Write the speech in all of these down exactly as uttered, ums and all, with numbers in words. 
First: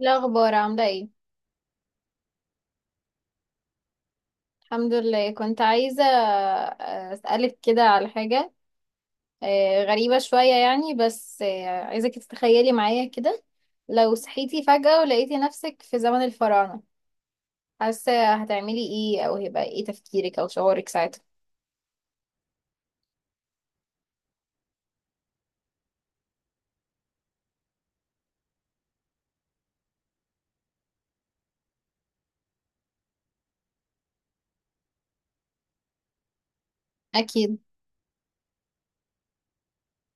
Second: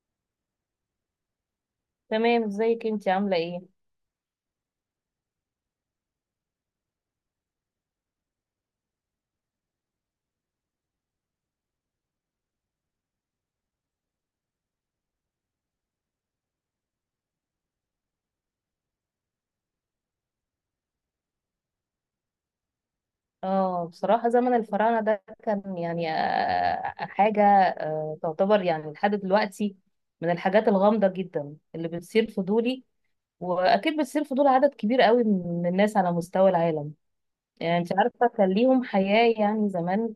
الأخبار عاملة ايه؟ تمام، ازيك انت عامله ايه؟ الحمد لله، كنت عايزة آه، أسألك كده على حاجة آه، غريبة شوية، يعني بس آه، عايزك تتخيلي معايا كده. لو صحيتي فجأة ولقيتي نفسك في زمن الفراعنة، حاسة هتعملي ايه؟ أو هيبقى ايه تفكيرك أو شعورك ساعتها؟ اه، بصراحه زمن الفراعنه ده كان يعني آه، حاجه آه، تعتبر يعني لحد دلوقتي من الحاجات الغامضه جدا اللي بتثير فضولي، واكيد بتثير فضول عدد كبير قوي من الناس على مستوى العالم. أكيد. يعني انت عارفه كان ليهم حياه يعني زمان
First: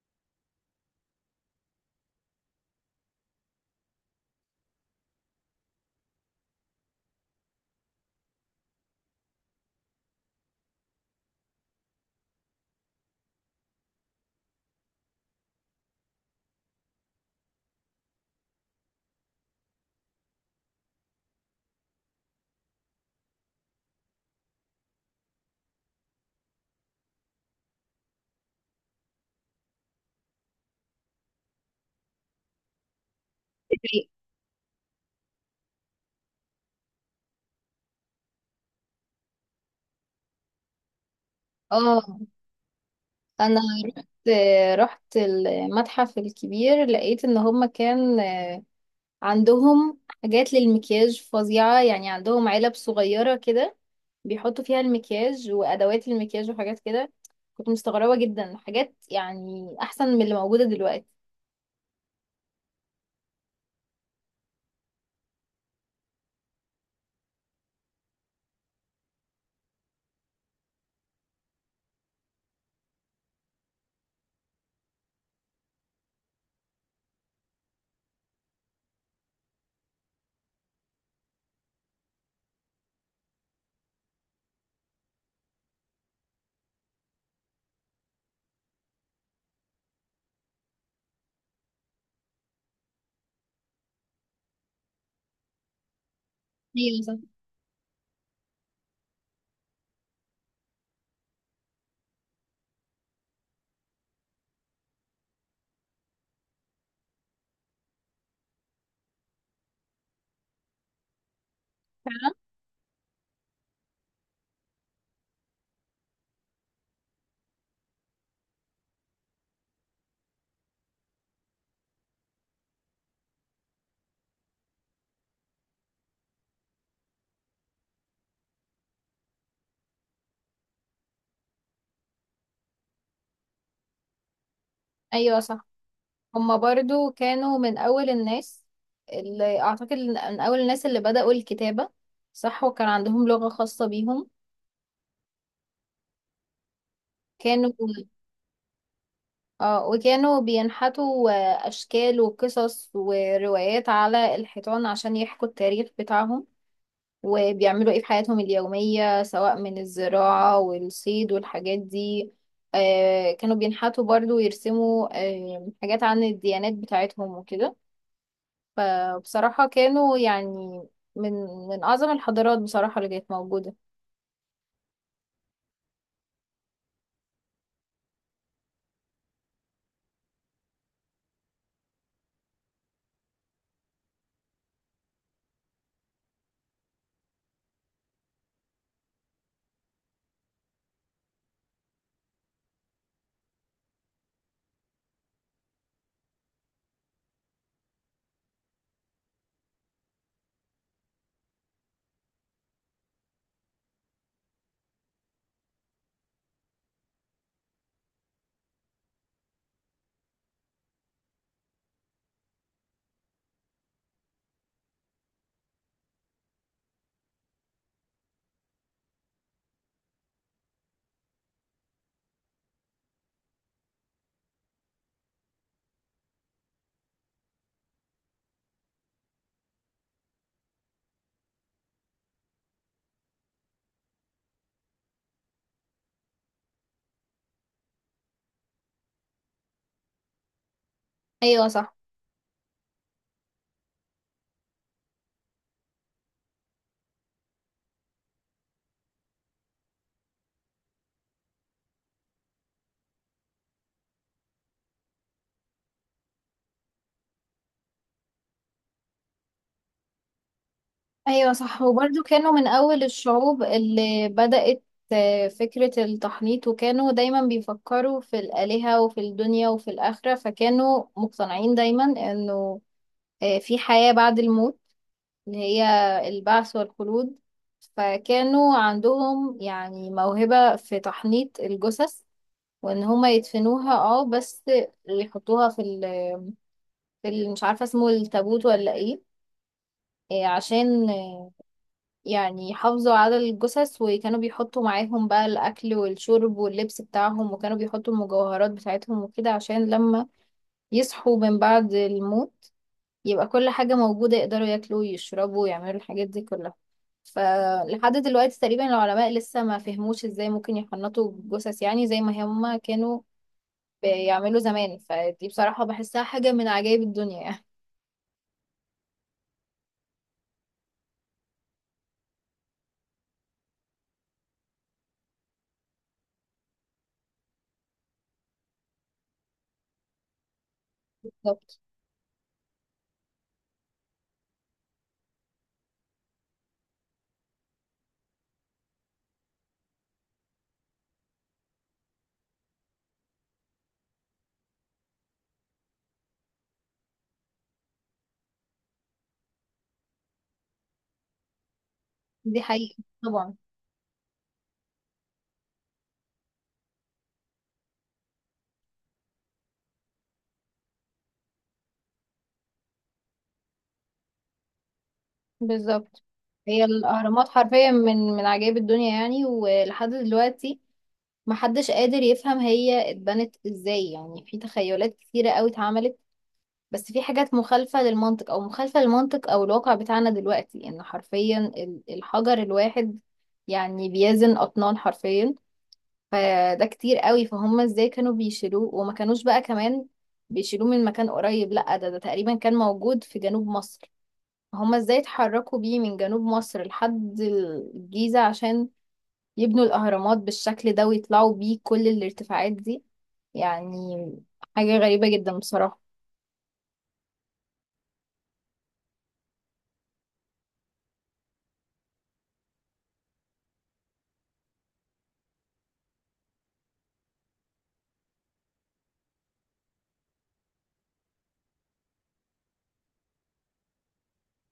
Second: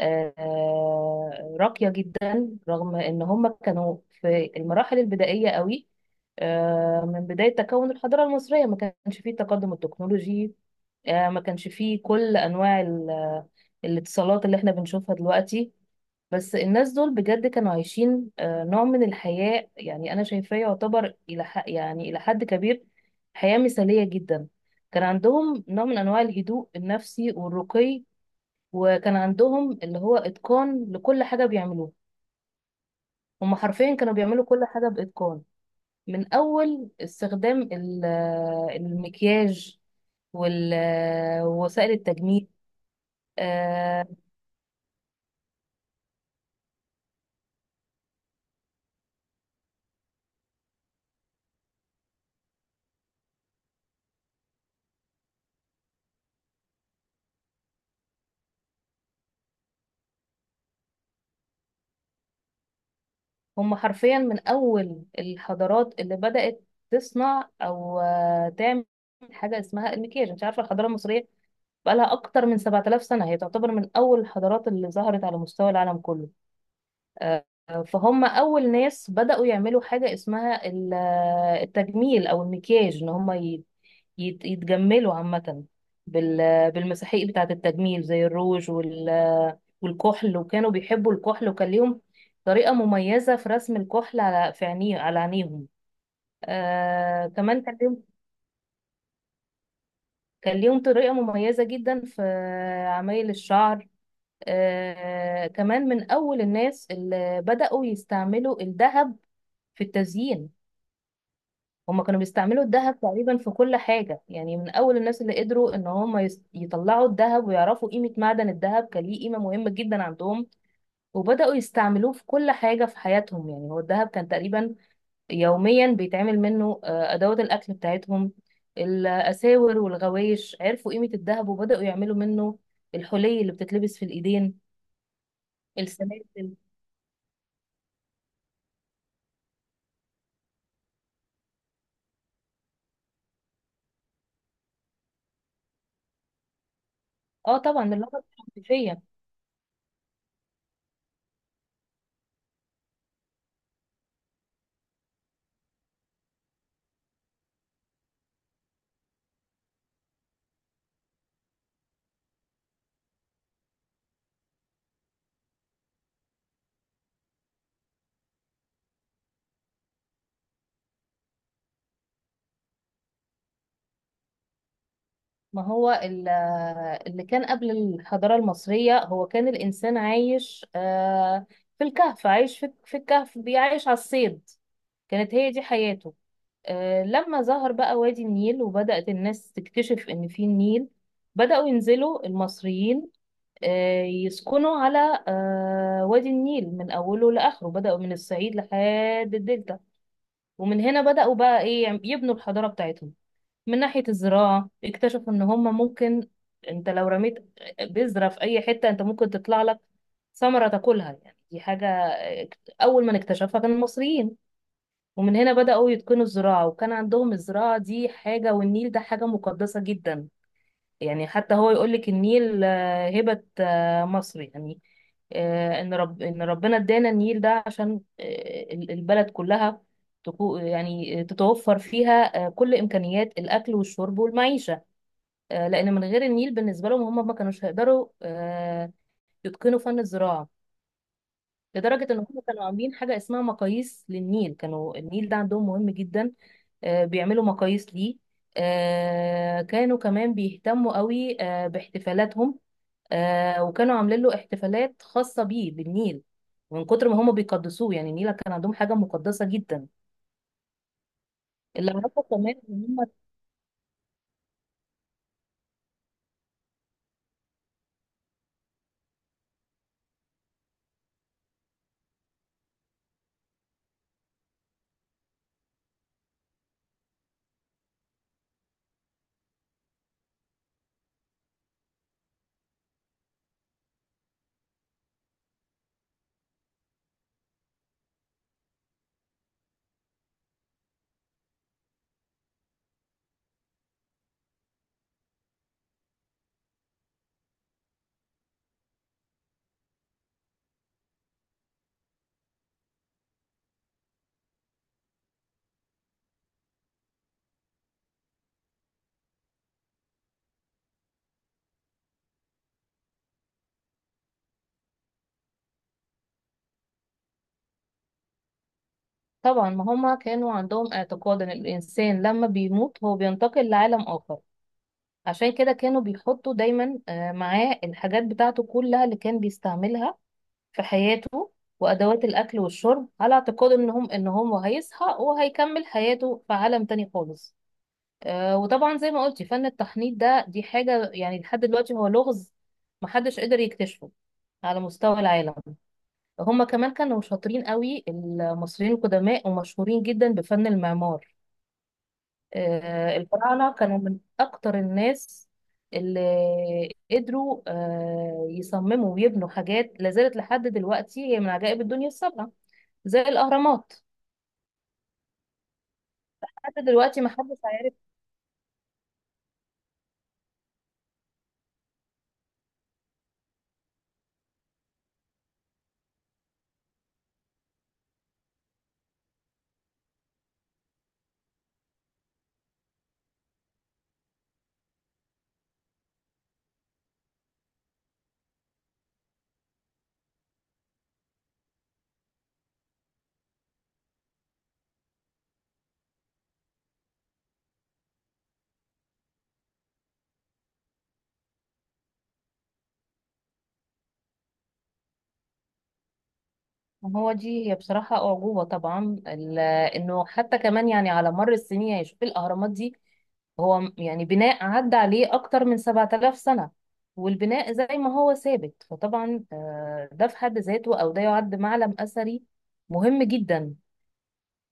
آه، آه، راقيه جدا، رغم ان هم كانوا في المراحل البدائيه قوي. آه، من بداية تكون الحضارة المصرية ما كانش فيه التقدم التكنولوجي، آه، ما كانش فيه كل انواع ال- آه، الاتصالات اللي احنا بنشوفها دلوقتي. بس الناس دول بجد كانوا عايشين آه، نوع من الحياة يعني انا شايفاه يعتبر الى ح- يعني الى حد كبير حياة مثالية جدا. كان عندهم نوع من انواع الهدوء النفسي والرقي، وكان عندهم اللي هو اتقان لكل حاجة بيعملوها. هم حرفيا إيه؟ كانوا بيعملوا كل حاجة باتقان، من اول استخدام ال- آه، المكياج وال- آه، ووسائل اه، التجميل. أنا آه، رحت آه، رحت المتحف الكبير، لقيت إن هما كان آه، عندهم حاجات للمكياج فظيعة، يعني عندهم علب صغيرة كده بيحطوا فيها المكياج وأدوات المكياج وحاجات كده. كنت مستغربة جدا، حاجات يعني أحسن من اللي موجودة دلوقتي. هم حرفيا من أول الحضارات اللي بدأت تصنع أو آه، تعمل حاجة اسمها المكياج. انت عارفة الحضارة المصرية بقالها أكتر من سبع آلاف سنة، هي تعتبر من أول الحضارات اللي ظهرت على مستوى العالم كله. فهم أول ناس بدأوا يعملوا حاجة اسمها ال- التجميل أو المكياج، إن هم ي- يت- يتجملوا عامة بال- بالمساحيق بتاعة التجميل زي الروج وال- والكحل، وكانوا بيحبوا الكحل، وكان ليهم طريقة مميزة في رسم الكحل على في عينيه على عينيهم. ايوه صح. آه كمان كان ليهم كان ليهم طريقة مميزة جدا في عمايل الشعر. آه كمان من أول الناس اللي بدأوا يستعملوا الذهب في التزيين. هما كانوا فعلا. بيستعملوا الذهب تقريبا في كل حاجة، يعني من أول الناس اللي قدروا إن هما يس- يطلعوا الذهب ويعرفوا قيمة معدن الذهب، كان ليه قيمة مهمة جدا عندهم. وبدأوا يستعملوه في كل حاجة في حياتهم، يعني هو الذهب كان تقريبا يوميا بيتعمل منه آه، أدوات الأكل بتاعتهم، الأساور والغوايش. عرفوا قيمة الذهب وبدأوا يعملوا منه الحلي اللي بتتلبس في الإيدين، أيوة صح، هما السلاسل. برضو كانوا من أول الناس اللي، أعتقد، من أول الناس اللي بدأوا الكتابة. صح، وكان عندهم لغة خاصة بيهم اه كانوا، طبعا، اللغة الحنفية. اه، وكانوا بينحتوا آه، أشكال وقصص وروايات على الحيطان عشان يحكوا التاريخ بتاعهم وبيعملوا ايه في حياتهم اليومية، سواء من الزراعة والصيد والحاجات دي. آه، كانوا بينحتوا برضو ويرسموا آه حاجات عن الديانات بتاعتهم وكده. فبصراحة كانوا يعني من من أعظم الحضارات بصراحة اللي كانت موجودة. ما هو ال- اللي كان قبل الحضارة المصرية، هو كان الإنسان عايش آه، في الكهف، عايش في في الكهف، بيعيش على الصيد، كانت هي دي حياته. آه، لما ظهر بقى وادي النيل وبدأت الناس تكتشف إن في النيل، بدأوا ينزلوا المصريين، آه، يسكنوا على آه، وادي النيل من أوله لآخره، بدأوا من الصعيد لحد الدلتا. ومن هنا بدأوا بقى إيه يبنوا الحضارة بتاعتهم. من ناحية الزراعة، اكتشفوا ان هما ممكن، انت لو رميت بذرة في اي حتة، انت ممكن تطلع لك ثمرة تاكلها. يعني دي حاجة اك- اول من اكتشفها كان المصريين. ومن هنا بدأوا يتقنوا الزراعة، وكان عندهم الزراعة دي حاجة، والنيل ده حاجة مقدسة جدا. يعني حتى هو يقول لك النيل آه، هبة آه، مصر. يعني آه، ان رب ان ربنا ادانا النيل ده عشان آه، ال- البلد كلها تكو- يعني تتوفر فيها آه، كل امكانيات الاكل والشرب والمعيشة. آه، لان من غير النيل بالنسبه لهم، هم ما كانوش هيقدروا آه، يتقنوا فن الزراعه. أيوة صح. لدرجه ان هم كانوا عاملين حاجه اسمها مقاييس للنيل، كانوا النيل ده عندهم مهم جدا، آه، بيعملوا مقاييس ليه. آه، كانوا كمان بيهتموا قوي آه، باحتفالاتهم، آه، وكانوا عاملين له احتفالات خاصه بيه بالنيل، من كتر ما هم بيقدسوه. يعني النيل كان عندهم حاجه مقدسه جدا. ايوه صح، اللي وبرضو اعرفه كانوا كمان من ان اول هم، الشعوب اللي بدأت آه، فكرة التحنيط، وكانوا دايما بيفكروا في الآلهة وفي الدنيا وفي الآخرة، فكانوا مقتنعين دايما انه آه، في حياة بعد الموت اللي هي البعث والخلود. فكانوا عندهم يعني موهبة في تحنيط الجثث، وان هما يدفنوها، اه بس يحطوها في ال في ال- مش عارفة اسمه التابوت ولا ايه، آه، عشان يعني حافظوا على الجثث، وكانوا بيحطوا معاهم بقى الأكل والشرب واللبس بتاعهم، وكانوا بيحطوا المجوهرات بتاعتهم وكده، عشان لما يصحوا من بعد الموت يبقى كل حاجة موجودة، يقدروا ياكلوا ويشربوا ويعملوا الحاجات دي كلها. فلحد دلوقتي تقريبا العلماء لسه ما فهموش ازاي ممكن يحنطوا الجثث يعني زي ما هما كانوا بيعملوا زمان. فدي بصراحة بحسها حاجة من عجائب الدنيا يعني. طبعا ما هم كانوا عندهم اعتقاد ان الانسان لما بيموت هو بينتقل لعالم اخر، عشان كده كانوا بيحطوا دايما آه، معاه الحاجات بتاعته كلها اللي كان بيستعملها في حياته، بالظبط. وأدوات الأكل والشرب، على اعتقاد إنهم إن هو هيصحى وهيكمل حياته في عالم تاني خالص. آه، وطبعا زي ما قلتي فن التحنيط ده دي حاجة يعني لحد دلوقتي هو لغز محدش قدر يكتشفه على مستوى العالم. هما كمان كانوا شاطرين قوي المصريين القدماء، ومشهورين جدا بفن المعمار. دي حقيقة. آه، طبعا. الفراعنة كانوا من أكتر الناس اللي قدروا آه، يصمموا ويبنوا حاجات لازالت لحد دلوقتي هي من عجائب الدنيا السبعة، زي الأهرامات. بالظبط. هي لحد دلوقتي ما الأهرامات حدش حرفيا عارف. من من عجائب الدنيا، يعني ولحد دلوقتي محدش قادر يفهم هي اتبنت ازاي. يعني في تخيلات كتيرة قوي اتعملت، بس في حاجات مخالفة للمنطق أو مخالفة للمنطق أو الواقع بتاعنا دلوقتي، إن حرفيا ال- الحجر الواحد يعني بيزن أطنان حرفيا. فده كتير قوي، فهم ازاي كانوا بيشيلوه. وما كانوش بقى كمان بيشيلوه من مكان قريب، لأ، ده ده تقريبا كان موجود في جنوب مصر. هما ازاي اتحركوا بيه من جنوب مصر لحد الجيزة عشان يبنوا الأهرامات بالشكل ده، ويطلعوا بيه كل الارتفاعات دي؟ يعني حاجة غريبة جدا بصراحة. ما هو دي هي بصراحة أعجوبة. طبعا ال- إنه حتى كمان، يعني على مر السنين، يعني شوف الأهرامات دي، هو م- يعني بناء عدى عليه أكتر من سبعة آلاف سنة والبناء زي ما هو ثابت. فطبعا آه، ده في حد ذاته، أو ده يعد معلم أثري مهم جدا.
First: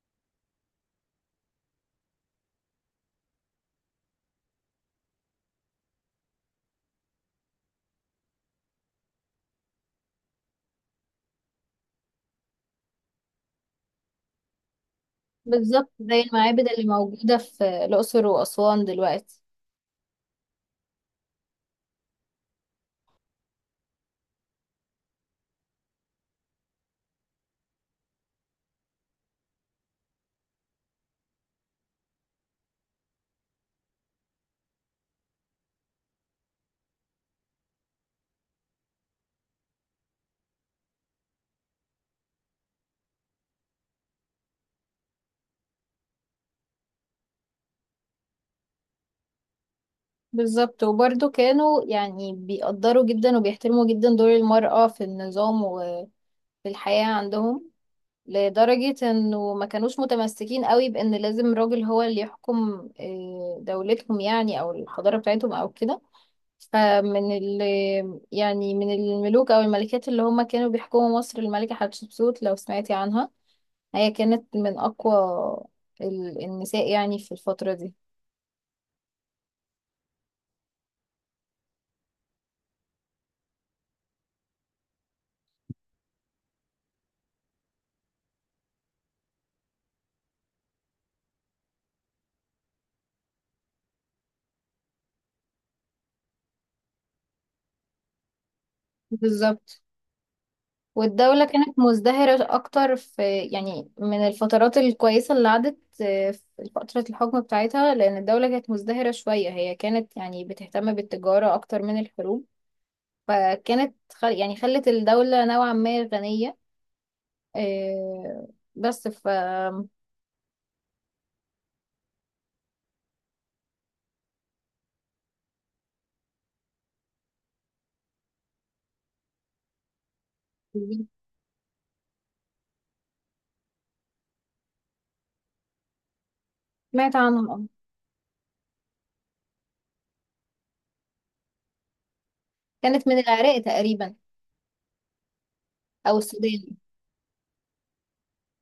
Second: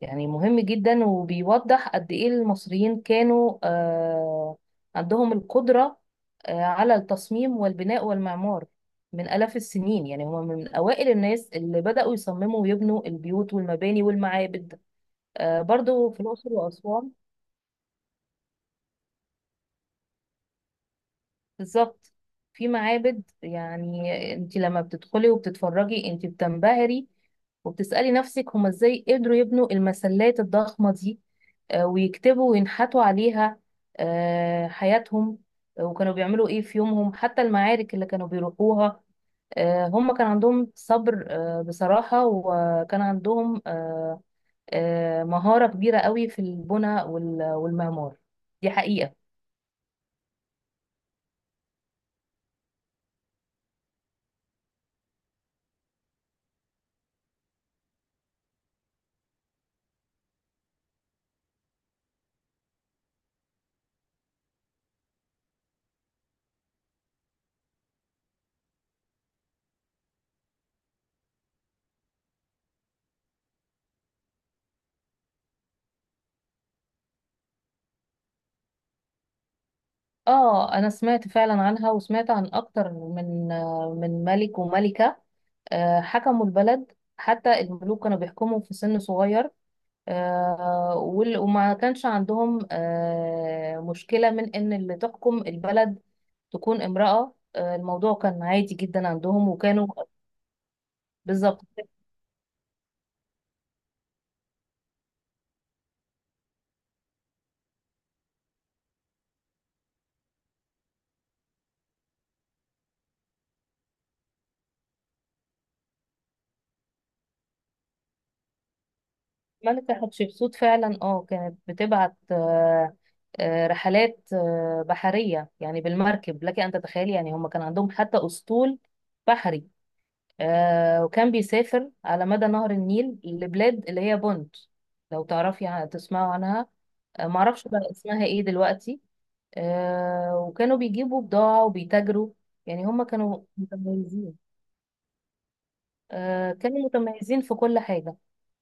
يعني مهم جدا، وبيوضح قد ايه المصريين كانوا آه، عندهم القدرة آه، على التصميم والبناء والمعمار من آلاف السنين. يعني هم من أوائل الناس اللي بدأوا يصمموا ويبنوا البيوت والمباني والمعابد، آه، بالظبط، برضو في زي الأقصر المعابد اللي وأسوان. موجودة في الأقصر وأسوان دلوقتي. بالظبط. في معابد، يعني انت لما بتدخلي وبتتفرجي انت بتنبهري، وبتسألي نفسك هما ازاي قدروا يبنوا المسلات الضخمة دي، آه، ويكتبوا وينحتوا عليها آه، حياتهم، آه، وكانوا بيعملوا ايه في يومهم، حتى المعارك اللي كانوا بيروحوها. آه، هما كان عندهم صبر آه، بصراحة، وكان عندهم آه، آه، مهارة كبيرة قوي في البناء وال- والمعمار. دي حقيقة. بالظبط، وبرضه كانوا يعني بيقدروا جدا وبيحترموا جدا دور المرأة في النظام وفي الحياة عندهم، لدرجة انه ما كانوش متمسكين قوي بان لازم راجل هو اللي يحكم آه، دولتهم، يعني او الحضارة بتاعتهم او كده. فمن ال يعني من الملوك أو الملكات اللي هم كانوا بيحكموا مصر، الملكة حتشبسوت، لو سمعتي عنها. هي كانت من أقوى ال- النساء يعني في الفترة دي. اه انا سمعت فعلا عنها، وسمعت عن اكتر من آه، من ملك وملكة آه، حكموا البلد. حتى الملوك كانوا بيحكموا في سن صغير، آه، وال- وما كانش عندهم آه، مشكلة من ان اللي تحكم البلد تكون امرأة. آه، الموضوع كان عادي جدا عندهم، بالظبط، وكانوا. والدولة بالظبط. كانت مزدهرة أكتر في، يعني من الفترات الكويسة اللي عدت آه، في فترة الحكم بتاعتها، لأن الدولة كانت مزدهرة شوية. هي كانت يعني بتهتم بالتجارة أكتر من الحروب، فكانت خل يعني خلت الدولة نوعا ما غنية. آه، بس ف ملكة حتشبسوت فعلا اه كانت بتبعت آه، آه، رحلات آه، بحرية، يعني بالمركب. لك أن تتخيلي يعني هم كان عندهم حتى أسطول بحري، آه، وكان بيسافر على مدى نهر النيل لبلاد اللي هي بونت. لو تعرفي عن- تسمعوا عنها. سمعت آه، عنها اه. معرفش بقى اسمها ايه دلوقتي. آه، وكانوا بيجيبوا بضاعة وبيتاجروا، يعني هم كانت من كانوا العراق تقريبا، متميزين. او آه، السودان. كانوا متميزين في كل حاجة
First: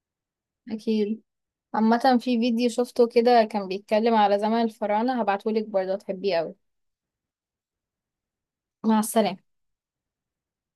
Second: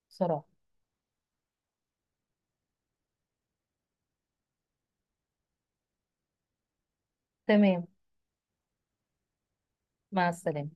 صراحة. اكيد. عامة في فيديو شفته كده، كان بيتكلم على زمن الفراعنة، هبعتهولك برضه هتحبيه اوي. تمام، مع السلامة. مع السلامة.